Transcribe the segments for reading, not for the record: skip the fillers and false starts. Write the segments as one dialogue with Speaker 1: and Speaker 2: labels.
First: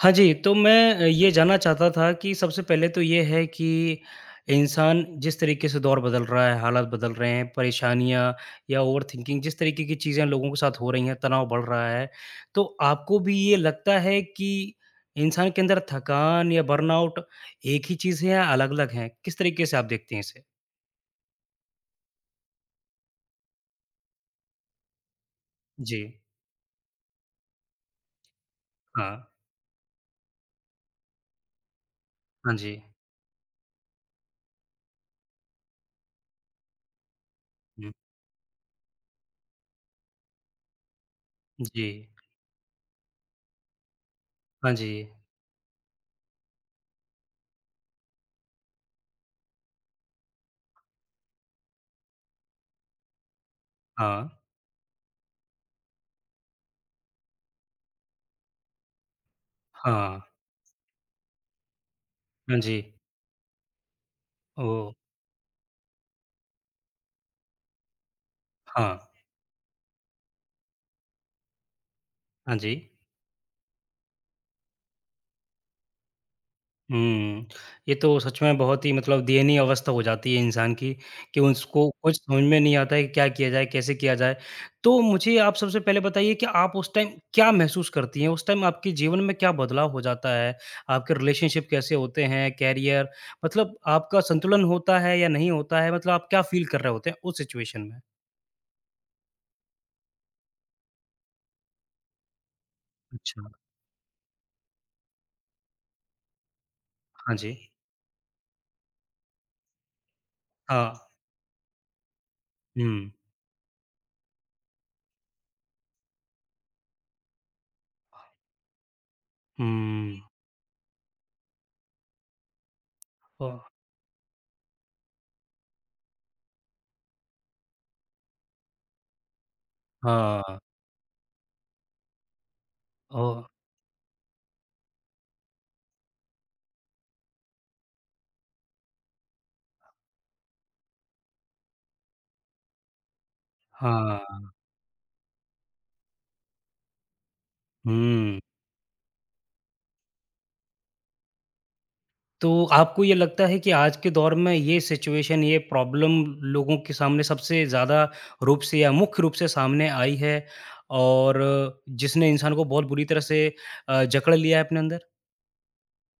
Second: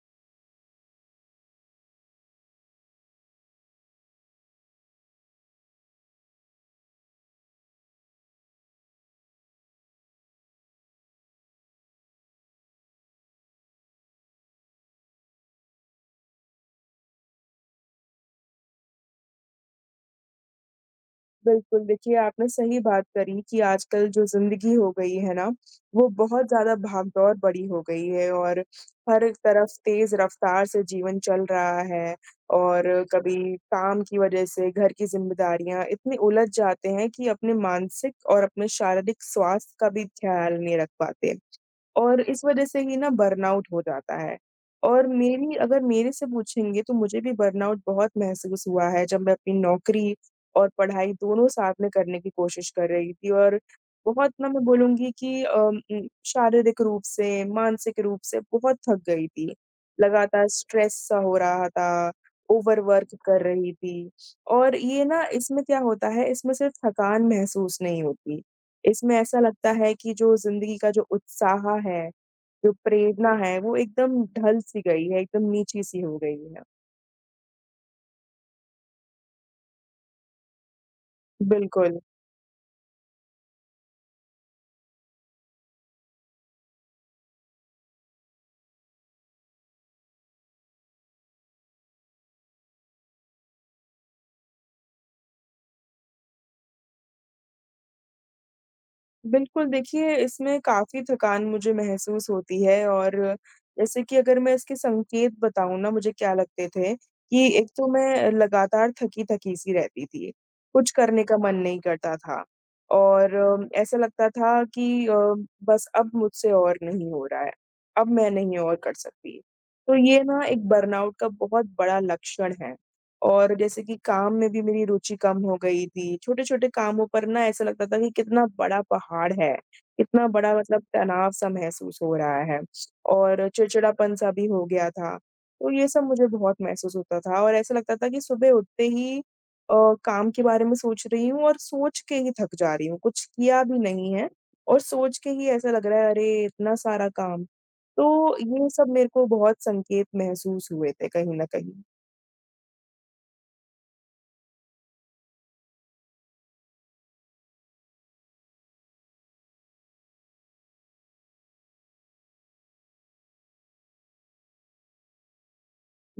Speaker 1: हाँ जी, तो मैं ये जानना चाहता था कि सबसे पहले तो ये है कि इंसान जिस तरीके से दौर बदल रहा है, हालात बदल रहे हैं, परेशानियाँ या ओवरथिंकिंग जिस तरीके की चीज़ें लोगों के साथ हो रही हैं, तनाव बढ़ रहा है। तो आपको भी ये लगता है कि इंसान के अंदर थकान या बर्नआउट एक ही चीज़ है या अलग-अलग हैं? किस तरीके से आप देखते हैं इसे?
Speaker 2: बिल्कुल, देखिए आपने सही बात करी कि आजकल जो ज़िंदगी हो गई है ना,
Speaker 1: जी।
Speaker 2: वो बहुत ज़्यादा भागदौड़ बड़ी हो गई है और
Speaker 1: हाँ।
Speaker 2: हर एक तरफ तेज़ रफ़्तार से जीवन चल रहा है
Speaker 1: हाँ जी।
Speaker 2: और कभी काम की वज़ह से घर की ज़िम्मेदारियाँ इतनी उलझ जाते हैं कि अपने
Speaker 1: हुँ।
Speaker 2: मानसिक और अपने शारीरिक स्वास्थ्य का भी ख़्याल नहीं रख पाते।
Speaker 1: जी।
Speaker 2: और इस वज़ह से ही ना बर्नआउट हो जाता है।
Speaker 1: हाँ जी।
Speaker 2: और मेरी अगर मेरे से पूछेंगे तो मुझे भी बर्नआउट बहुत महसूस हुआ है जब मैं अपनी नौकरी और पढ़ाई दोनों साथ में करने की कोशिश कर रही थी और
Speaker 1: हाँ।
Speaker 2: बहुत ना मैं बोलूँगी कि शारीरिक रूप से, मानसिक रूप से बहुत थक गई थी।
Speaker 1: हाँ।
Speaker 2: लगातार स्ट्रेस सा हो रहा था,
Speaker 1: हाँ जी।
Speaker 2: ओवरवर्क कर रही थी और
Speaker 1: ओह!
Speaker 2: ये ना इसमें क्या होता है, इसमें सिर्फ़ थकान महसूस नहीं होती।
Speaker 1: हाँ।
Speaker 2: इसमें ऐसा लगता है कि जो ज़िंदगी का जो उत्साह है,
Speaker 1: हाँ
Speaker 2: जो
Speaker 1: जी।
Speaker 2: प्रेरणा है, वो एकदम ढल-सी गई है, एकदम नीची-सी हो गई है।
Speaker 1: हुँ। ये तो सच में बहुत ही मतलब दयनीय अवस्था हो जाती है इंसान की, कि उसको
Speaker 2: बिल्कुल।
Speaker 1: कुछ समझ में नहीं आता है कि क्या किया जाए, कैसे किया जाए। तो मुझे आप सबसे पहले बताइए कि आप उस टाइम क्या महसूस करती हैं? उस टाइम आपके जीवन में क्या बदलाव हो जाता है? आपके रिलेशनशिप कैसे होते हैं, कैरियर मतलब आपका संतुलन होता है या नहीं होता है? मतलब आप क्या फ़ील कर रहे होते हैं उस सिचुएशन में?
Speaker 2: बिल्कुल, देखिए इसमें काफ़ी थकान मुझे महसूस होती है और
Speaker 1: अच्छा।
Speaker 2: जैसे कि अगर मैं इसके संकेत बताऊँ ना मुझे क्या लगते थे,
Speaker 1: हाँ
Speaker 2: कि
Speaker 1: जी।
Speaker 2: एक तो मैं लगातार थकी-थकी सी रहती थी, कुछ
Speaker 1: हाँ।
Speaker 2: करने का मन नहीं करता था
Speaker 1: हुँ।
Speaker 2: और ऐसा लगता था कि बस अब मुझसे और नहीं हो रहा है, अब मैं नहीं और कर सकती। तो
Speaker 1: हुँ।
Speaker 2: ये ना एक बर्नआउट का बहुत बड़ा लक्षण है। और
Speaker 1: ओह!
Speaker 2: जैसे कि काम में भी मेरी रुचि कम हो गई थी। छोटे-छोटे कामों पर ना ऐसा लगता था कि कितना बड़ा पहाड़ है, कितना बड़ा
Speaker 1: हाँ।
Speaker 2: मतलब तनाव-सा महसूस हो रहा है
Speaker 1: ओह!
Speaker 2: और चिड़चिड़ापन-सा भी हो गया था। तो ये सब मुझे बहुत महसूस होता था और ऐसा लगता था कि सुबह उठते ही अ, काम के बारे में सोच रही हूँ और सोच के ही थक जा रही हूँ, कुछ किया भी नहीं है
Speaker 1: हाँ।
Speaker 2: और सोच के ही ऐसा लग रहा है, अरे! इतना सारा काम। तो
Speaker 1: हुँ।
Speaker 2: ये सब मेरे को बहुत संकेत महसूस हुए थे कहीं न कहीं।
Speaker 1: तो आपको ये लगता है कि आज के दौर में ये सिचुएशन, ये प्रॉब्लम लोगों के सामने सबसे ज़्यादा रूप से या मुख्य रूप से सामने आई है और जिसने इंसान को बहुत बुरी तरह से जकड़ लिया है अपने अंदर?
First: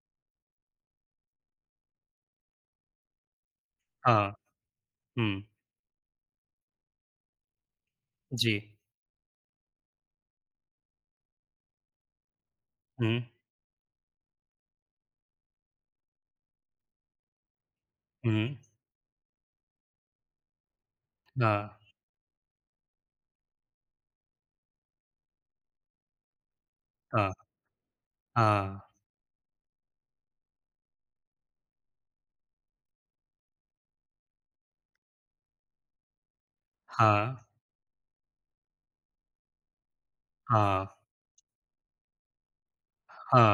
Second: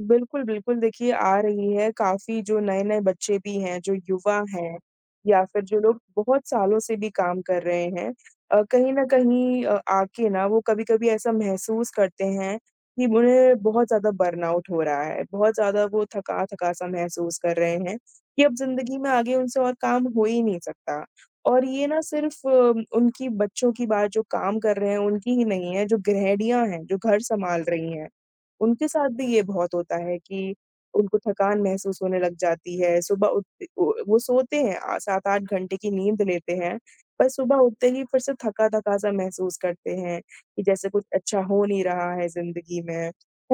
Speaker 2: बिल्कुल, बिल्कुल। देखिए आ रही है काफ़ी, जो नए-नए बच्चे भी हैं, जो
Speaker 1: हाँ।
Speaker 2: युवा हैं या
Speaker 1: हुँ।
Speaker 2: फिर जो लोग बहुत सालों से भी काम कर रहे हैं,
Speaker 1: जी।
Speaker 2: कहीं न कहीं आके ना वो कभी-कभी ऐसा महसूस करते हैं कि
Speaker 1: हुँ,
Speaker 2: उन्हें बहुत ज़्यादा बर्नआउट हो रहा है, बहुत ज़्यादा वो थका-थका सा महसूस कर रहे हैं, कि
Speaker 1: हुँ।
Speaker 2: अब ज़िंदगी में आगे उनसे और काम हो ही नहीं सकता। और
Speaker 1: हाँ,
Speaker 2: ये ना सिर्फ़ उनकी, बच्चों की बात जो काम कर रहे हैं उनकी ही नहीं है, जो गृहिणियाँ हैं, जो घर
Speaker 1: हाँ,
Speaker 2: सँभाल रही हैं,
Speaker 1: हाँ,
Speaker 2: उनके साथ भी ये बहुत होता है कि उनको थकान महसूस होने लग जाती है। सुबह उठते वो सोते हैं, 7-8 घंटे की नींद लेते हैं, पर
Speaker 1: हाँ,
Speaker 2: सुबह उठते ही फिर से थका-थका सा महसूस करते हैं, कि
Speaker 1: हाँ,
Speaker 2: जैसे कुछ अच्छा हो नहीं रहा है ज़िंदगी में,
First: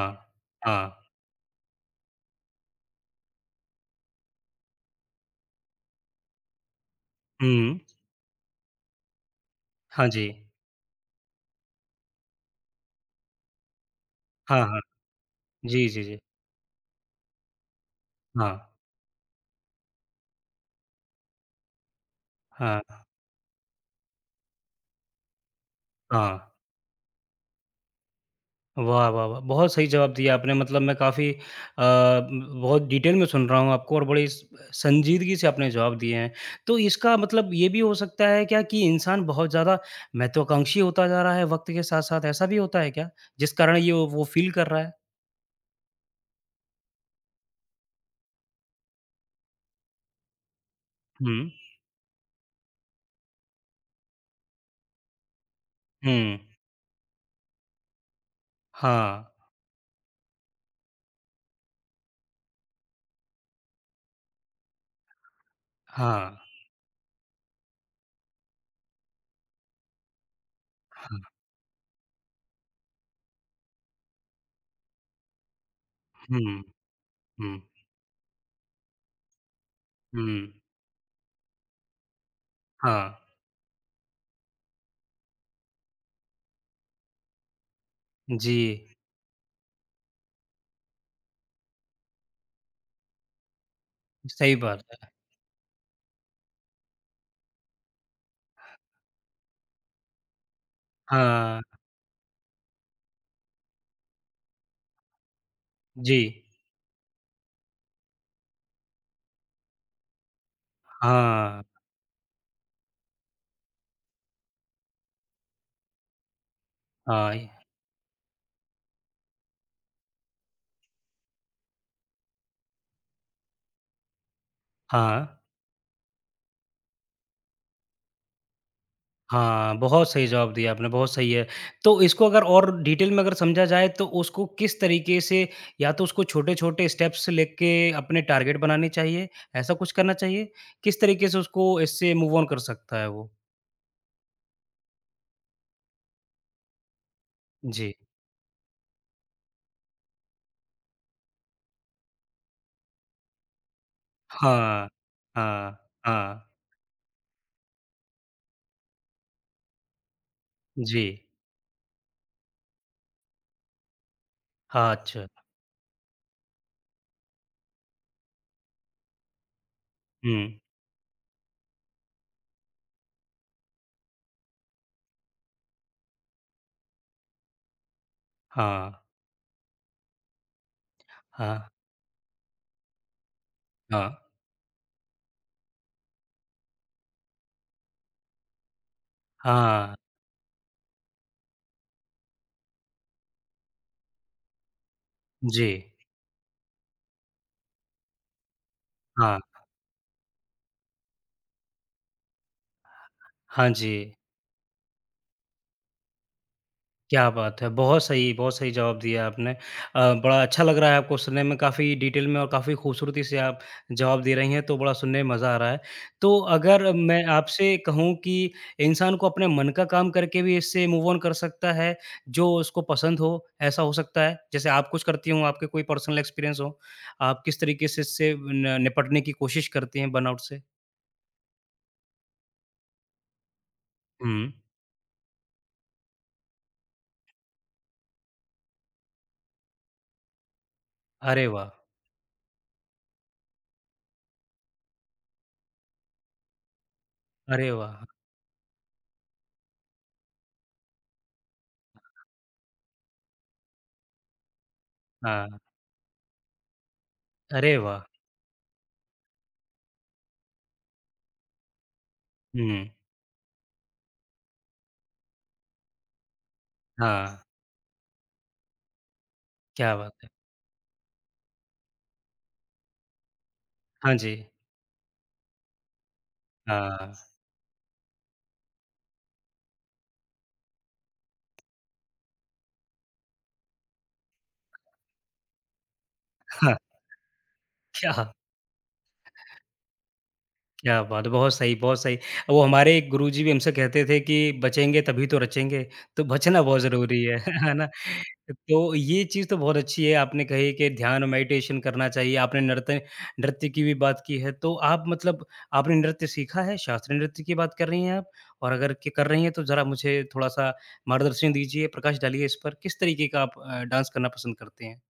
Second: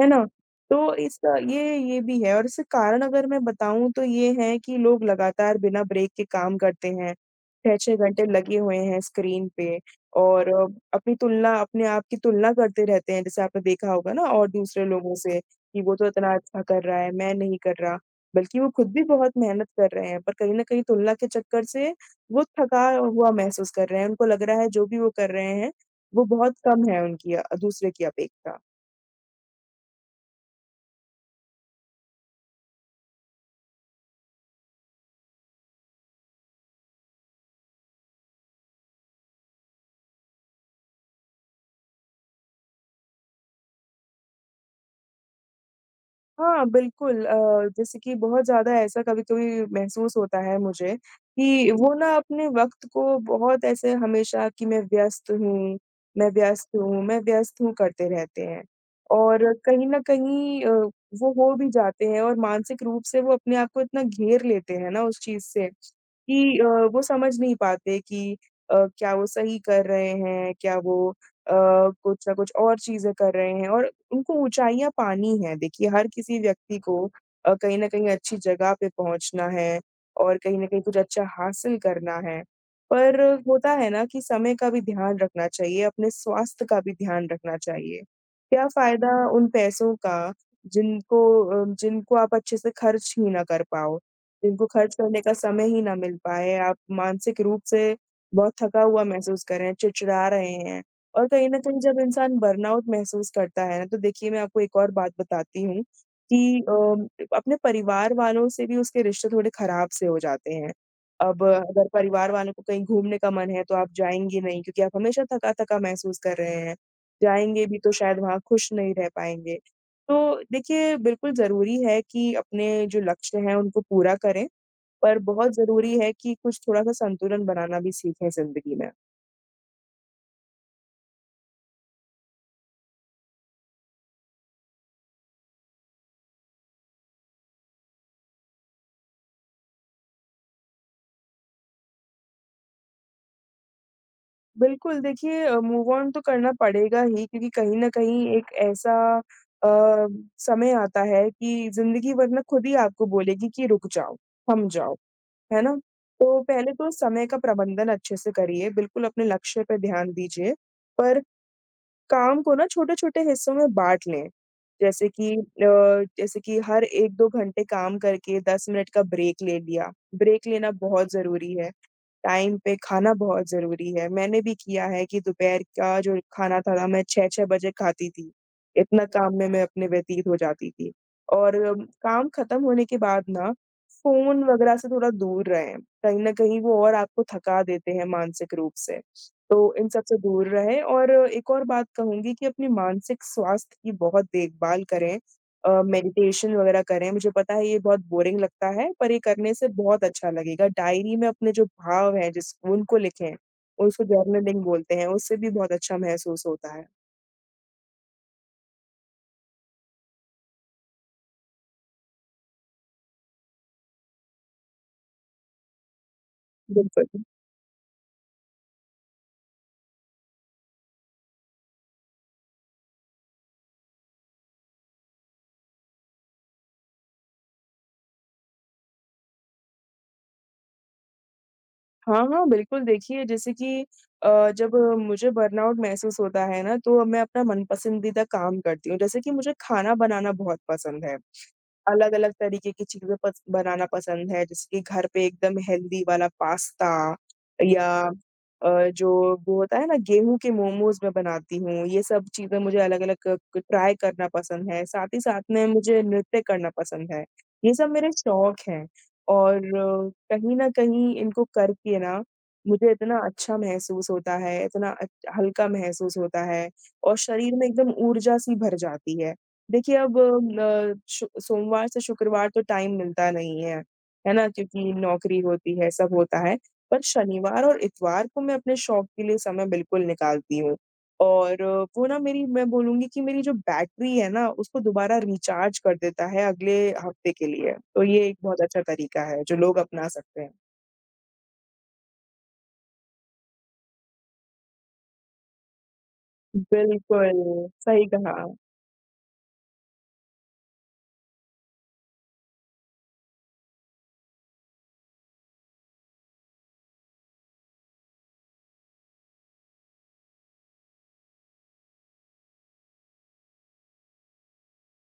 Speaker 2: है ना? तो
Speaker 1: हाँ।
Speaker 2: इसका ये भी है और इसके कारण अगर मैं बताऊँ तो ये हैं कि लोग लगातार बिना ब्रेक के काम करते हैं,
Speaker 1: हुँ।
Speaker 2: 6-6 घंटे लगे हुए हैं स्क्रीन पे।
Speaker 1: हाँ जी।
Speaker 2: और अपनी तुलना, अपने आप की तुलना करते रहते हैं, जैसे आपने देखा होगा ना और
Speaker 1: हाँ, हाँ।
Speaker 2: दूसरे लोगों से, कि
Speaker 1: जी,
Speaker 2: वो
Speaker 1: जी,
Speaker 2: तो
Speaker 1: जी।
Speaker 2: इतना अच्छा कर रहा है, मैं नहीं कर रहा।
Speaker 1: हाँ,
Speaker 2: बल्कि वो खुद भी बहुत मेहनत कर रहे हैं, पर कहीं न कहीं तुलना के चक्कर से वो
Speaker 1: हाँ,
Speaker 2: थका हुआ महसूस कर रहे हैं। उनको लग रहा है जो भी वो कर रहे हैं, वो
Speaker 1: हाँ।
Speaker 2: बहुत कम है उनकी दूसरे की अपेक्षा।
Speaker 1: वाह, वाह, वाह! बहुत सही जवाब दिया आपने मतलब मैं काफ़ी बहुत डिटेल में सुन रहा हूँ आपको और बड़ी स संजीदगी से आपने जवाब दिए हैं। तो इसका मतलब ये भी हो सकता है क्या कि इंसान बहुत ज़्यादा महत्वाकांक्षी होता जा रहा है वक़्त के साथ-साथ, ऐसा भी होता है क्या? जिस कारण ये वो फ़ील कर रहा है?
Speaker 2: हाँ, बिल्कुल, जैसे कि बहुत ज़्यादा ऐसा कभी-कभी महसूस होता है मुझे,
Speaker 1: हुँ,
Speaker 2: कि वो ना अपने वक़्त को बहुत ऐसे हमेशा कि मैं व्यस्त हूँ, मैं
Speaker 1: हुँ,
Speaker 2: व्यस्त हूँ, मैं व्यस्त हूँ करते रहते हैं।
Speaker 1: हाँ,
Speaker 2: और कहीं न कहीं वो हो भी जाते हैं और मानसिक रूप से वो अपने आप को इतना घेर लेते हैं ना उस चीज़ से
Speaker 1: हाँ,
Speaker 2: कि वो समझ नहीं पाते कि क्या वो सही कर रहे हैं, क्या वो
Speaker 1: हाँ,
Speaker 2: कुछ न कुछ और चीज़ें कर रहे हैं और उनको ऊँचाइयाँ पानी हैं। देखिए, हर किसी
Speaker 1: हुँ,
Speaker 2: व्यक्ति को
Speaker 1: हुँ,
Speaker 2: कहीं न कहीं अच्छी जगह पे पहुँचना है
Speaker 1: हुँ,
Speaker 2: और कहीं न कहीं कुछ अच्छा हासिल करना है।
Speaker 1: हाँ,
Speaker 2: पर होता है ना कि समय का भी ध्यान रखना चाहिए, अपने स्वास्थ्य का भी ध्यान रखना चाहिए।
Speaker 1: जी,
Speaker 2: क्या फ़ायदा उन पैसों का जिनको जिनको आप अच्छे से खर्च ही ना कर पाओ,
Speaker 1: सही
Speaker 2: जिनको
Speaker 1: बात
Speaker 2: खर्च
Speaker 1: है।
Speaker 2: करने का समय ही ना मिल पाए, आप मानसिक रूप से बहुत थका हुआ महसूस कर रहे हैं, चिड़चिड़ा रहे हैं। और कहीं न
Speaker 1: हाँ,
Speaker 2: कहीं जब इंसान बर्नआउट महसूस करता है ना, तो देखिए मैं आपको एक और बात बताती हूँ,
Speaker 1: जी,
Speaker 2: कि अपने परिवार वालों से भी उसके रिश्ते थोड़े ख़राब से हो जाते हैं। अब
Speaker 1: हाँ,
Speaker 2: अगर परिवार वालों को कहीं घूमने का मन है, तो आप जाएँगे नहीं क्योंकि आप हमेशा थका-थका महसूस कर रहे हैं।
Speaker 1: हाँ,
Speaker 2: जाएँगे भी तो शायद वहाँ खुश नहीं रह पाएँगे। तो देखिए, बिल्कुल ज़रूरी है कि अपने जो लक्ष्य हैं, उनको पूरा करें, पर
Speaker 1: हाँ।
Speaker 2: बहुत ज़रूरी है कि कुछ थोड़ा-सा संतुलन बनाना भी सीखें ज़िंदगी में।
Speaker 1: हाँ, बहुत सही जवाब दिया आपने, बहुत सही है। तो इसको अगर और डिटेल में अगर समझा जाए तो उसको किस तरीके से या तो उसको छोटे-छोटे स्टेप्स से लेके अपने टारगेट बनाने चाहिए, ऐसा कुछ करना चाहिए? किस तरीके से उसको इससे मूव ऑन कर सकता है वो?
Speaker 2: बिल्कुल, देखिए, मूव ऑन तो करना पड़ेगा ही क्योंकि कहीं न
Speaker 1: जी।
Speaker 2: कहीं एक ऐसा अ, समय आता है कि ज़िंदगी वरना खुद ही आपको बोलेगी कि रुक जाओ, थम
Speaker 1: हाँ,
Speaker 2: जाओ, है ना?
Speaker 1: हाँ,
Speaker 2: तो
Speaker 1: हाँ,
Speaker 2: पहले तो समय का प्रबंधन अच्छे से करिए, बिल्कुल अपने लक्ष्य पे ध्यान दीजिए।
Speaker 1: जी।
Speaker 2: पर काम को ना छोटे-छोटे हिस्सों में बाँट लें।
Speaker 1: हाँ,
Speaker 2: जैसे
Speaker 1: अच्छा।
Speaker 2: कि अ, जैसे कि हर 1-2 घंटे काम करके 10 मिनट का ब्रेक ले लिया।
Speaker 1: हुँ,
Speaker 2: ब्रेक लेना बहुत ज़रूरी है। टाइम पे खाना बहुत ज़रूरी है। मैंने भी किया है कि दोपहर का जो खाना था ना मैं 6-6 बजे खाती थी।
Speaker 1: हाँ,
Speaker 2: इतना काम में मैं अपने व्यतीत हो जाती थी। और
Speaker 1: हाँ,
Speaker 2: काम ख़त्म होने के बाद ना
Speaker 1: हाँ,
Speaker 2: फ़ोन वग़ैरह से थोड़ा दूर रहें। कहीं न कहीं वो और आपको थका देते हैं मानसिक रूप से। तो इन
Speaker 1: हाँ,
Speaker 2: सब से दूर रहें और एक और बात कहूँगी कि अपनी मानसिक स्वास्थ्य की बहुत देखभाल करें।
Speaker 1: जी।
Speaker 2: मेडिटेशन वग़ैरह करें, मुझे पता है ये बहुत बोरिंग लगता है, पर ये
Speaker 1: हाँ,
Speaker 2: करने से बहुत अच्छा लगेगा। डायरी में अपने जो भाव हैं जिस उनको लिखें,
Speaker 1: हाँ जी।
Speaker 2: उसको जर्नलिंग बोलते हैं, उससे भी बहुत अच्छा महसूस होता है।
Speaker 1: क्या बात है! बहुत सही जवाब दिया आपने। बड़ा अच्छा लग रहा है आपको सुनने में, काफ़ी डिटेल में और काफ़ी खूबसूरती से आप जवाब दे रही हैं, तो बड़ा सुनने में मज़ा आ रहा है। तो अगर
Speaker 2: बिल्कुल।
Speaker 1: मैं आपसे कहूँ कि इंसान को अपने मन का काम करके भी इससे मूव ऑन कर सकता है, जो उसको पसंद हो, ऐसा हो सकता है? जैसे आप कुछ करती हों, आपके कोई पर्सनल एक्सपीरियंस हो, आप किस तरीके से इससे न निपटने की कोशिश करती हैं बर्नआउट से?
Speaker 2: हाँ, हाँ, बिल्कुल, देखिए जैसे कि
Speaker 1: हुँ।
Speaker 2: जब मुझे बर्नआउट महसूस होता है ना, तो मैं अपना मन पसंदीदा काम करती हूँ। जैसे कि मुझे खाना बनाना बहुत पसंद है।
Speaker 1: अरे वाह!
Speaker 2: अलग-अलग तरीके की चीज़ें पस बनाना पसंद है, जैसे कि घर पे एकदम हेल्दी वाला पास्ता
Speaker 1: अरे
Speaker 2: या
Speaker 1: वाह!
Speaker 2: जो वो होता है ना, गेहूँ के मोमोज़ मैं बनाती हूँ, ये सब चीज़ें मुझे अलग-अलग क क ट्राई करना पसंद है, साथ ही साथ
Speaker 1: हाँ।
Speaker 2: में मुझे नृत्य करना पसंद है। ये
Speaker 1: अरे
Speaker 2: सब
Speaker 1: वाह!
Speaker 2: मेरे शौक हैं और कहीं न कहीं इनको करके ना
Speaker 1: हुँ।
Speaker 2: मुझे इतना अच्छा महसूस होता है, इतना अच हल्का महसूस होता है और
Speaker 1: हाँ,
Speaker 2: शरीर में एकदम ऊर्जा-सी भर जाती है। देखिए,
Speaker 1: क्या बात
Speaker 2: अब
Speaker 1: है।
Speaker 2: न शु सोमवार से शुक्रवार तो टाइम मिलता नहीं है,
Speaker 1: हाँ
Speaker 2: है
Speaker 1: जी।
Speaker 2: ना? क्योंकि नौकरी होती है, सब होता है। पर
Speaker 1: हाँ,
Speaker 2: शनिवार और इतवार को मैं अपने शौक के लिए समय बिल्कुल निकालती हूँ। और वो ना मेरी मैं बोलूँगी कि मेरी जो बैटरी है ना, उसको दोबारा रिचार्ज कर देता है
Speaker 1: हाँ,
Speaker 2: अगले हफ्ते के लिए। तो ये
Speaker 1: क्या
Speaker 2: एक बहुत अच्छा तरीका है, जो लोग अपना सकते हैं।
Speaker 1: क्या बात है! बहुत सही, बहुत सही। वो हमारे एक गुरुजी भी हमसे कहते थे कि बचेंगे तभी तो रचेंगे, तो बचना बहुत ज़रूरी
Speaker 2: बिल्कुल,
Speaker 1: है, है ना?
Speaker 2: सही कहा।
Speaker 1: तो ये चीज़ तो बहुत अच्छी है, आपने कही कि ध्यान और मेडिटेशन करना चाहिए, आपने नृत्य नृत्य की भी बात की है, तो आप मतलब आपने नृत्य सीखा है? शास्त्रीय नृत्य की बात कर रही हैं आप? और अगर के कर रही हैं, तो ज़रा मुझे थोड़ा-सा मार्गदर्शन दीजिए, प्रकाश डालिए इस पर, किस तरीके का आप डांस करना पसंद करते हैं?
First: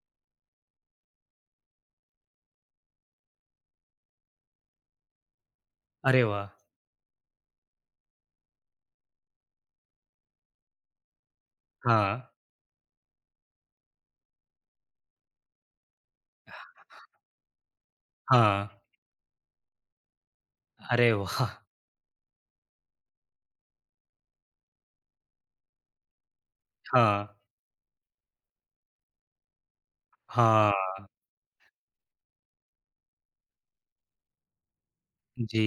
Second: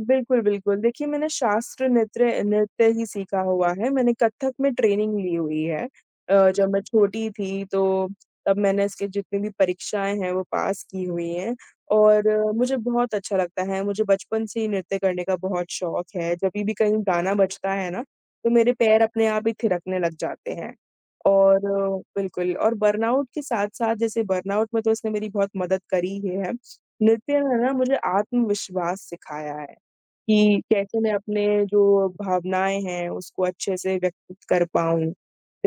Speaker 2: बिल्कुल, बिल्कुल। देखिए, मैंने शास्त्र नृत्य नृत्य ही सीखा हुआ है। मैंने कथक में ट्रेनिंग ली हुई है।
Speaker 1: अरे वाह!
Speaker 2: जब मैं छोटी थी तब मैंने इसकी जितनी भी परीक्षाएँ हैं वो पास की हुई हैं
Speaker 1: हाँ,
Speaker 2: और मुझे बहुत अच्छा लगता है। मुझे बचपन से ही नृत्य करने का बहुत शौक है। जभी भी कहीं गाना बजता है ना, तो
Speaker 1: हाँ।
Speaker 2: मेरे पैर अपने आप ही थिरकने लग जाते हैं।
Speaker 1: अरे वाह!
Speaker 2: और बिल्कुल, और बर्नआउट के साथ-साथ, जैसे बर्नआउट में तो इसने मेरी बहुत मदद करी ही है।
Speaker 1: हाँ,
Speaker 2: नृत्य ने ना मुझे आत्मविश्वास सिखाया है। कि
Speaker 1: हाँ,
Speaker 2: कैसे मैं अपने जो भावनाएँ हैं, उसको अच्छे से व्यक्त कर पाऊँ,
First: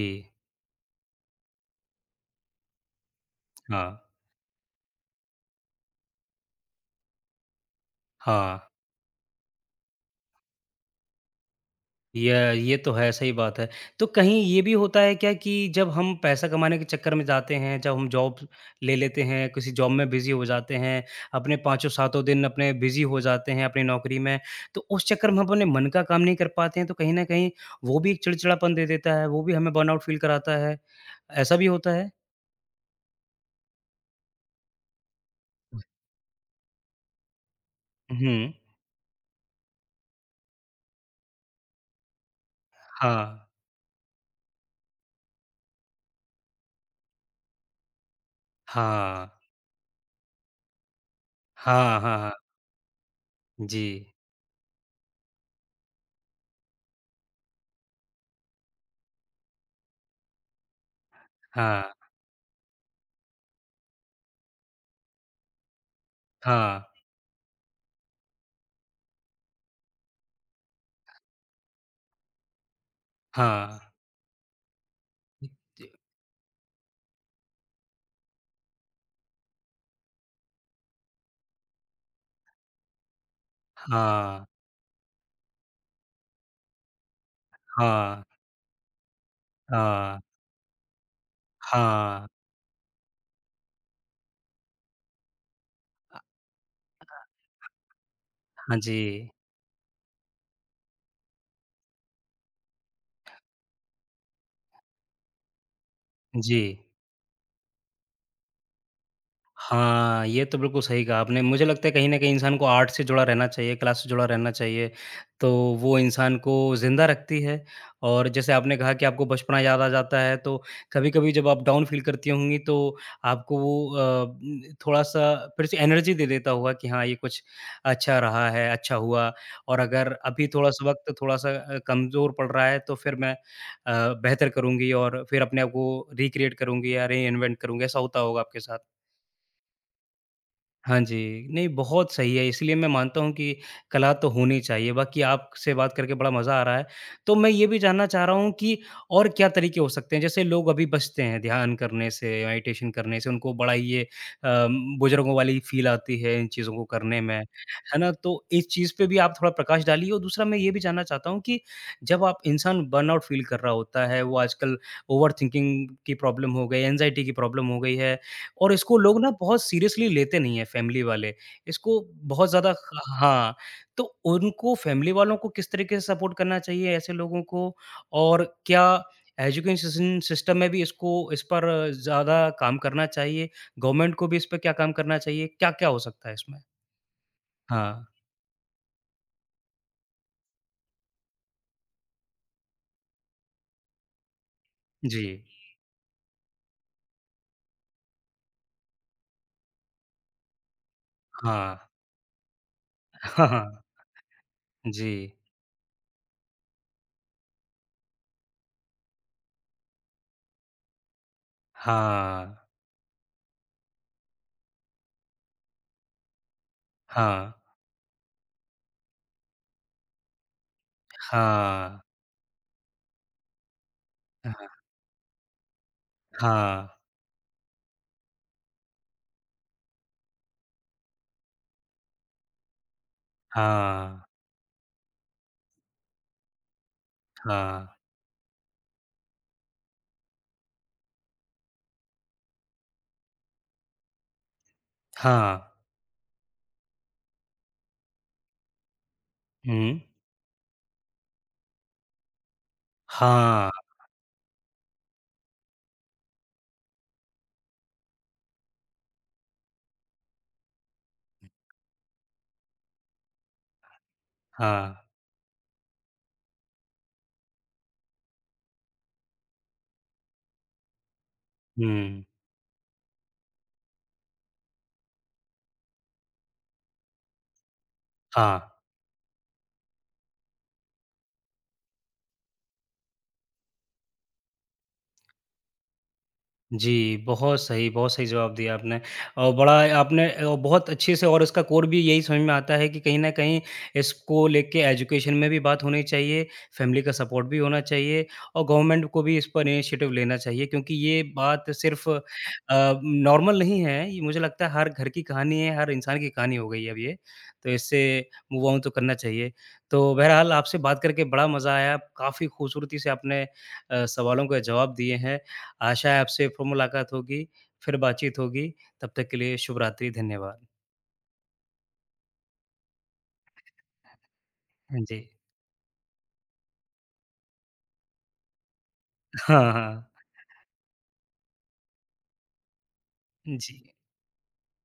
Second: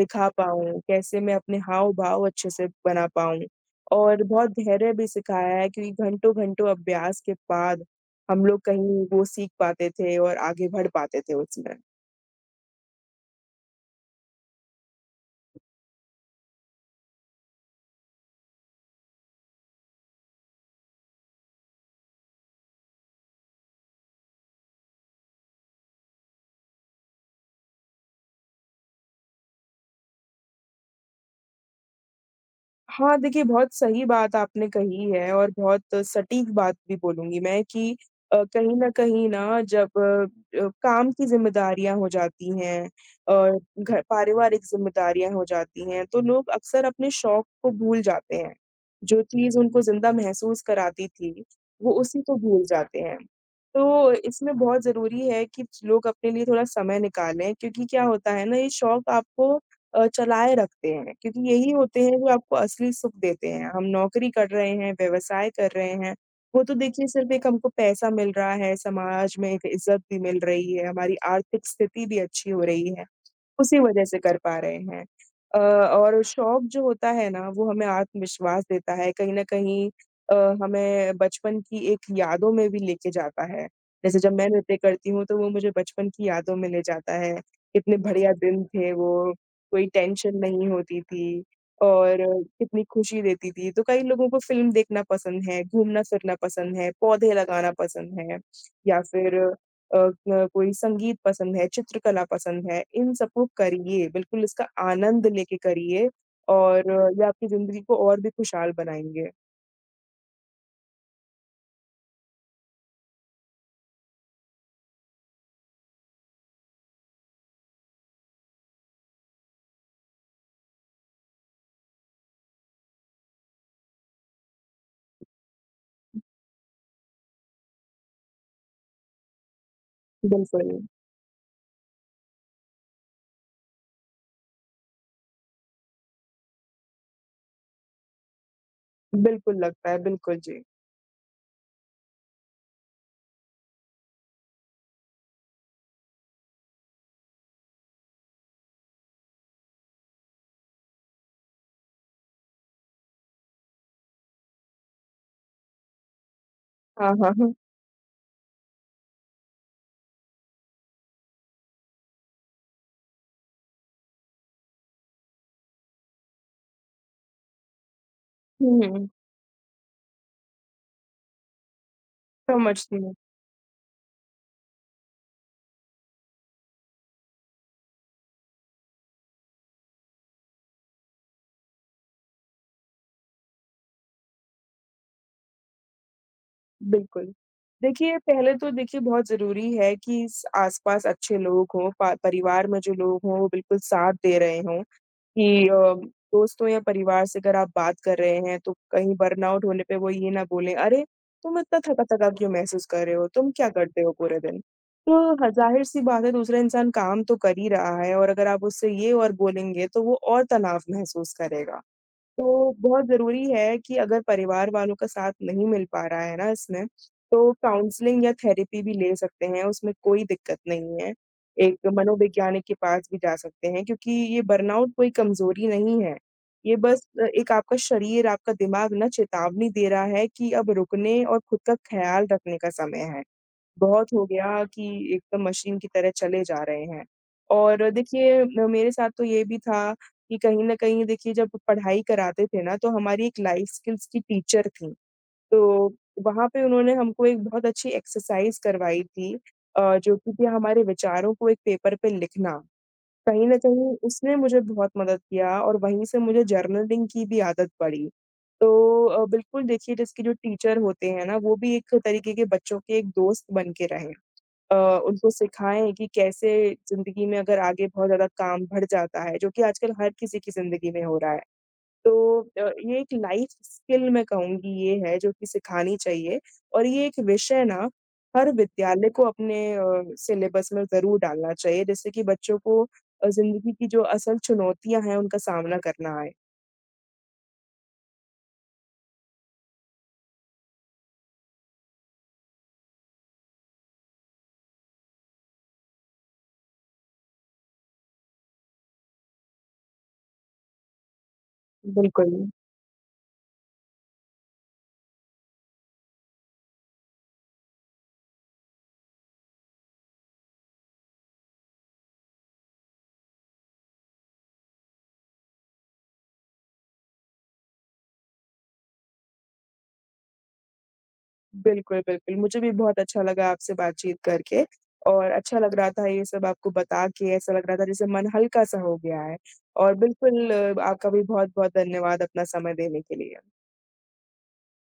Speaker 2: दिखा पाऊँ, कैसे मैं अपने हाव-भाव अच्छे से बना पाऊँ।
Speaker 1: हाँ,
Speaker 2: और बहुत धैर्य भी सिखाया है क्योंकि घंटों-घंटों अभ्यास के बाद हम
Speaker 1: हाँ,
Speaker 2: लोग कहीं वो सीख पाते थे और आगे बढ़ पाते थे उसमें।
Speaker 1: ये ये तो है, सही बात है। तो कहीं ये भी होता है क्या कि जब हम पैसा कमाने के चक्कर में जाते हैं, जब हम जॉब ले लेते हैं, किसी जॉब में बिज़ी हो जाते हैं, अपने पाँचों सातों दिन अपने बिज़ी हो जाते हैं अपनी नौकरी में, तो उस चक्कर में हम अपने मन का काम नहीं कर पाते हैं, तो कहीं न कहीं वो भी एक चिड़चिड़ापन दे देता है, वो भी हमें बर्नआउट फ़ील कराता है, ऐसा भी होता है?
Speaker 2: हाँ, देखिए बहुत सही बात आपने कही है और बहुत सटीक बात भी बोलूँगी मैं, कि
Speaker 1: हुँ,
Speaker 2: कहीं न कहीं ना, जब काम की ज़िम्मेदारियाँ हो जाती हैं
Speaker 1: हाँ,
Speaker 2: और घर पारिवारिक ज़िम्मेदारियाँ हो जाती हैं, तो लोग अक्सर अपने शौक को भूल जाते हैं। जो
Speaker 1: हाँ,
Speaker 2: चीज़ उनको ज़िंदा महसूस कराती थी, वो
Speaker 1: हाँ, हाँ,
Speaker 2: उसी
Speaker 1: हाँ,
Speaker 2: को भूल जाते हैं।
Speaker 1: जी,
Speaker 2: तो इसमें बहुत ज़रूरी है कि लोग अपने लिए थोड़ा समय निकालें क्योंकि क्या होता है ना, ये शौक आपको चलाए रखते हैं क्योंकि यही
Speaker 1: हाँ,
Speaker 2: होते हैं जो आपको असली सुख देते हैं। हम नौकरी कर रहे हैं, व्यवसाय कर रहे हैं, वो तो
Speaker 1: हाँ।
Speaker 2: देखिए सिर्फ़ एक, हमको पैसा मिल रहा है, समाज में एक इज़्ज़त भी मिल रही है, हमारी आर्थिक स्थिति भी अच्छी हो रही है। उसी
Speaker 1: हाँ।
Speaker 2: वजह से कर पा रहे हैं।
Speaker 1: जी।
Speaker 2: और शौक जो होता है ना, वो हमें आत्मविश्वास देता है, कहीं न कहीं अ, हमें बचपन की एक यादों में भी लेके जाता है। जैसे जब
Speaker 1: हाँ,
Speaker 2: मैं नृत्य करती हूँ, तो वो मुझे बचपन की यादों में ले जाता है। कितने
Speaker 1: हाँ,
Speaker 2: बढ़िया दिन थे वो, कोई
Speaker 1: हाँ,
Speaker 2: टेंशन नहीं होती थी और
Speaker 1: हाँ।
Speaker 2: कितनी खुशी देती थी। तो कई लोगों को फ़िल्म देखना पसंद है,
Speaker 1: अ अ,
Speaker 2: घूमना-फिरना पसंद है, पौधे लगाना पसंद है
Speaker 1: हाँ जी,
Speaker 2: या फिर अ, न कोई संगीत पसंद है, चित्रकला पसंद है, इन सबको करिए, बिल्कुल इसका आनंद लेके करिए
Speaker 1: जी।
Speaker 2: और ये आपकी ज़िंदगी को और भी खुशहाल बनाएँगे।
Speaker 1: हाँ, ये तो बिल्कुल सही कहा आपने। मुझे लगता है कहीं न कहीं इंसान को आर्ट से जुड़ा रहना चाहिए, कला से जुड़ा रहना चाहिए, तो वो इंसान को ज़िंदा रखती है। और जैसे आपने कहा कि आपको बचपना याद आ जाता है, तो कभी-कभी जब आप डाउन फ़ील करती होंगी तो आपको वो थोड़ा-सा फिर से एनर्जी दे देता होगा कि हाँ, ये कुछ अच्छा रहा है, अच्छा हुआ और अगर अभी
Speaker 2: बिल्कुल,
Speaker 1: थोड़ा-सा वक़्त थोड़ा-सा कमज़ोर पड़ रहा है, तो फिर मैं बेहतर करूँगी और फिर अपने आप को रिक्रिएट करूँगी या रीइन्वेंट करूँगी। ऐसा होता होगा आपके साथ?
Speaker 2: बिल्कुल लगता है, बिल्कुल जी।
Speaker 1: हाँ जी, नहीं बहुत सही है, इसलिए मैं मानता हूँ कि कला तो होनी चाहिए, बाकी आपसे बात करके बड़ा मज़ा आ रहा है। तो मैं ये भी जानना चाह रहा हूँ कि और क्या तरीके हो सकते हैं? जैसे लोग अभी बचते हैं ध्यान करने से, मेडिटेशन करने से, उनको बड़ा ही ये बुज़ुर्गों वाली फ़ील आती है इन चीज़ों को
Speaker 2: हाँ,
Speaker 1: करने
Speaker 2: हाँ,
Speaker 1: में,
Speaker 2: हाँ।
Speaker 1: है ना? तो इस चीज़ पे भी आप थोड़ा प्रकाश डालिए और दूसरा मैं ये भी जानना चाहता हूँ कि जब आप इंसान बर्नआउट फ़ील कर रहा होता है, वो आजकल ओवरथिंकिंग की प्रॉब्लम हो गई, एंग्ज़ायटी की प्रॉब्लम हो गई है और इसको
Speaker 2: हुँ,
Speaker 1: लोग ना बहुत सीरियसली लेते नहीं हैं फैमिली वाले। इसको बहुत ज़्यादा
Speaker 2: समझती
Speaker 1: ख
Speaker 2: हूँ,
Speaker 1: हाँ, तो उनको फैमिली वालों को किस तरीके से सपोर्ट करना चाहिए ऐसे लोगों को? और क्या एजुकेशन सिस्टम में भी इसको इस पर ज़्यादा काम करना चाहिए? गवर्नमेंट को भी इस पे क्या काम करना चाहिए? क्या-क्या हो सकता है इसमें?
Speaker 2: बिल्कुल।
Speaker 1: हाँ,
Speaker 2: देखिए, पहले तो देखिए बहुत ज़रूरी है कि स आस-पास अच्छे लोग हों, पा परिवार में जो लोग हों, वो बिल्कुल साथ दे रहे हों।
Speaker 1: जी।
Speaker 2: कि दोस्तों या परिवार से अगर आप बात कर रहे हैं, तो कहीं बर्नआउट होने पे वो ये ना बोलें, "अरे! तुम
Speaker 1: हाँ।
Speaker 2: इतना थका-थका क्यों महसूस कर रहे हो?
Speaker 1: हाँ,
Speaker 2: तुम क्या
Speaker 1: हाँ।
Speaker 2: करते हो पूरे दिन?"
Speaker 1: जी।
Speaker 2: तो ह ज़ाहिर-सी बात है, दूसरा इंसान काम तो कर ही रहा है और अगर आप उससे ये और बोलेंगे, तो वो और तनाव महसूस करेगा।
Speaker 1: हाँ।
Speaker 2: तो बहुत ज़रूरी है कि अगर परिवार वालों का साथ नहीं मिल पा रहा है ना इसमें, तो
Speaker 1: हाँ।
Speaker 2: काउंसलिंग या थेरेपी भी ले सकते हैं, उसमें कोई दिक्कत नहीं है। एक
Speaker 1: हाँ।
Speaker 2: मनोवैज्ञानिक के पास भी जा सकते हैं क्योंकि ये बर्नआउट कोई कमज़ोरी नहीं है। ये
Speaker 1: हाँ।
Speaker 2: बस एक आपका शरीर, आपका दिमाग ना चेतावनी दे रहा है कि अब रुकने और खुद का ख़्याल रखने का समय है।
Speaker 1: हाँ।
Speaker 2: बहुत हो
Speaker 1: हाँ।
Speaker 2: गया कि एकदम मशीन की तरह चले जा रहे हैं।
Speaker 1: हाँ।
Speaker 2: और देखिए, म मेरे साथ तो ये भी था, कि कहीं न कहीं देखिए जब पढ़ाई कराते थे ना, तो हमारी एक लाइफ स्किल्स की टीचर थीं।
Speaker 1: हाँ।
Speaker 2: तो वहाँ पे उन्होंने हमको एक बहुत अच्छी एक्सरसाइज़ करवाई थी,
Speaker 1: हुँ।
Speaker 2: जो कि थी हमारे विचारों को एक पेपर पे लिखना। कहीं न
Speaker 1: हाँ।
Speaker 2: कहीं उसने मुझे बहुत मदद किया और वहीं से मुझे जर्नलिंग की भी आदत पड़ी। तो बिल्कुल देखिए, जिसके जो टीचर होते हैं ना, वो भी एक तरीके के बच्चों के एक दोस्त बन के रहे। अ,
Speaker 1: हाँ,
Speaker 2: उनको सिखाएँ कि कैसे ज़िंदगी में अगर आगे बहुत ज़्यादा काम बढ़ जाता है, जो कि आजकल हर किसी की ज़िंदगी में हो रहा है। तो
Speaker 1: हुँ,
Speaker 2: ये एक लाइफ़ स्किल, मैं कहूँगी ये है जो कि सिखानी चाहिए, और ये एक विषय ना हर
Speaker 1: हाँ।
Speaker 2: विद्यालय को अपने सिलेबस में ज़रूर डालना चाहिए, जिससे कि बच्चों को ज़िंदगी की जो असल चुनौतियाँ हैं, उनका सामना करना आए।
Speaker 1: जी, बहुत सही जवाब दिया आपने। और बड़ा आपने बहुत अच्छे से और इसका कोर भी यही समझ में आता है कि कहीं न कहीं इसको लेके एजुकेशन में भी बात होनी चाहिए, फैमिली का सपोर्ट भी होना चाहिए और गवर्नमेंट को भी इस पर इनिशिएटिव लेना चाहिए क्योंकि ये बात सिर्फ़
Speaker 2: बिल्कुल।
Speaker 1: नॉर्मल नहीं है, ये मुझे लगता है हर घर की कहानी है, हर इंसान की कहानी हो गई है अब ये। तो इससे मूव ऑन तो करना चाहिए। तो बहरहाल आपसे बात करके बड़ा मज़ा आया, काफ़ी खूबसूरती से आपने सवालों के जवाब दिए हैं। आशा है आपसे फिर मुलाकात होगी, फिर बातचीत होगी, तब तक के लिए शुभ रात्रि, धन्यवाद।
Speaker 2: बिल्कुल, बिल्कुल। मुझे भी बहुत अच्छा लगा आपसे बातचीत करके
Speaker 1: हाँ जी।
Speaker 2: और अच्छा लग रहा था ये सब आपको बता के, ऐसा लग रहा था जैसे मन हल्का-सा हो गया है।
Speaker 1: हाँ,
Speaker 2: और
Speaker 1: हाँ।
Speaker 2: बिल्कुल, आपका भी बहुत-बहुत धन्यवाद अपना समय देने के लिए।
Speaker 1: जी।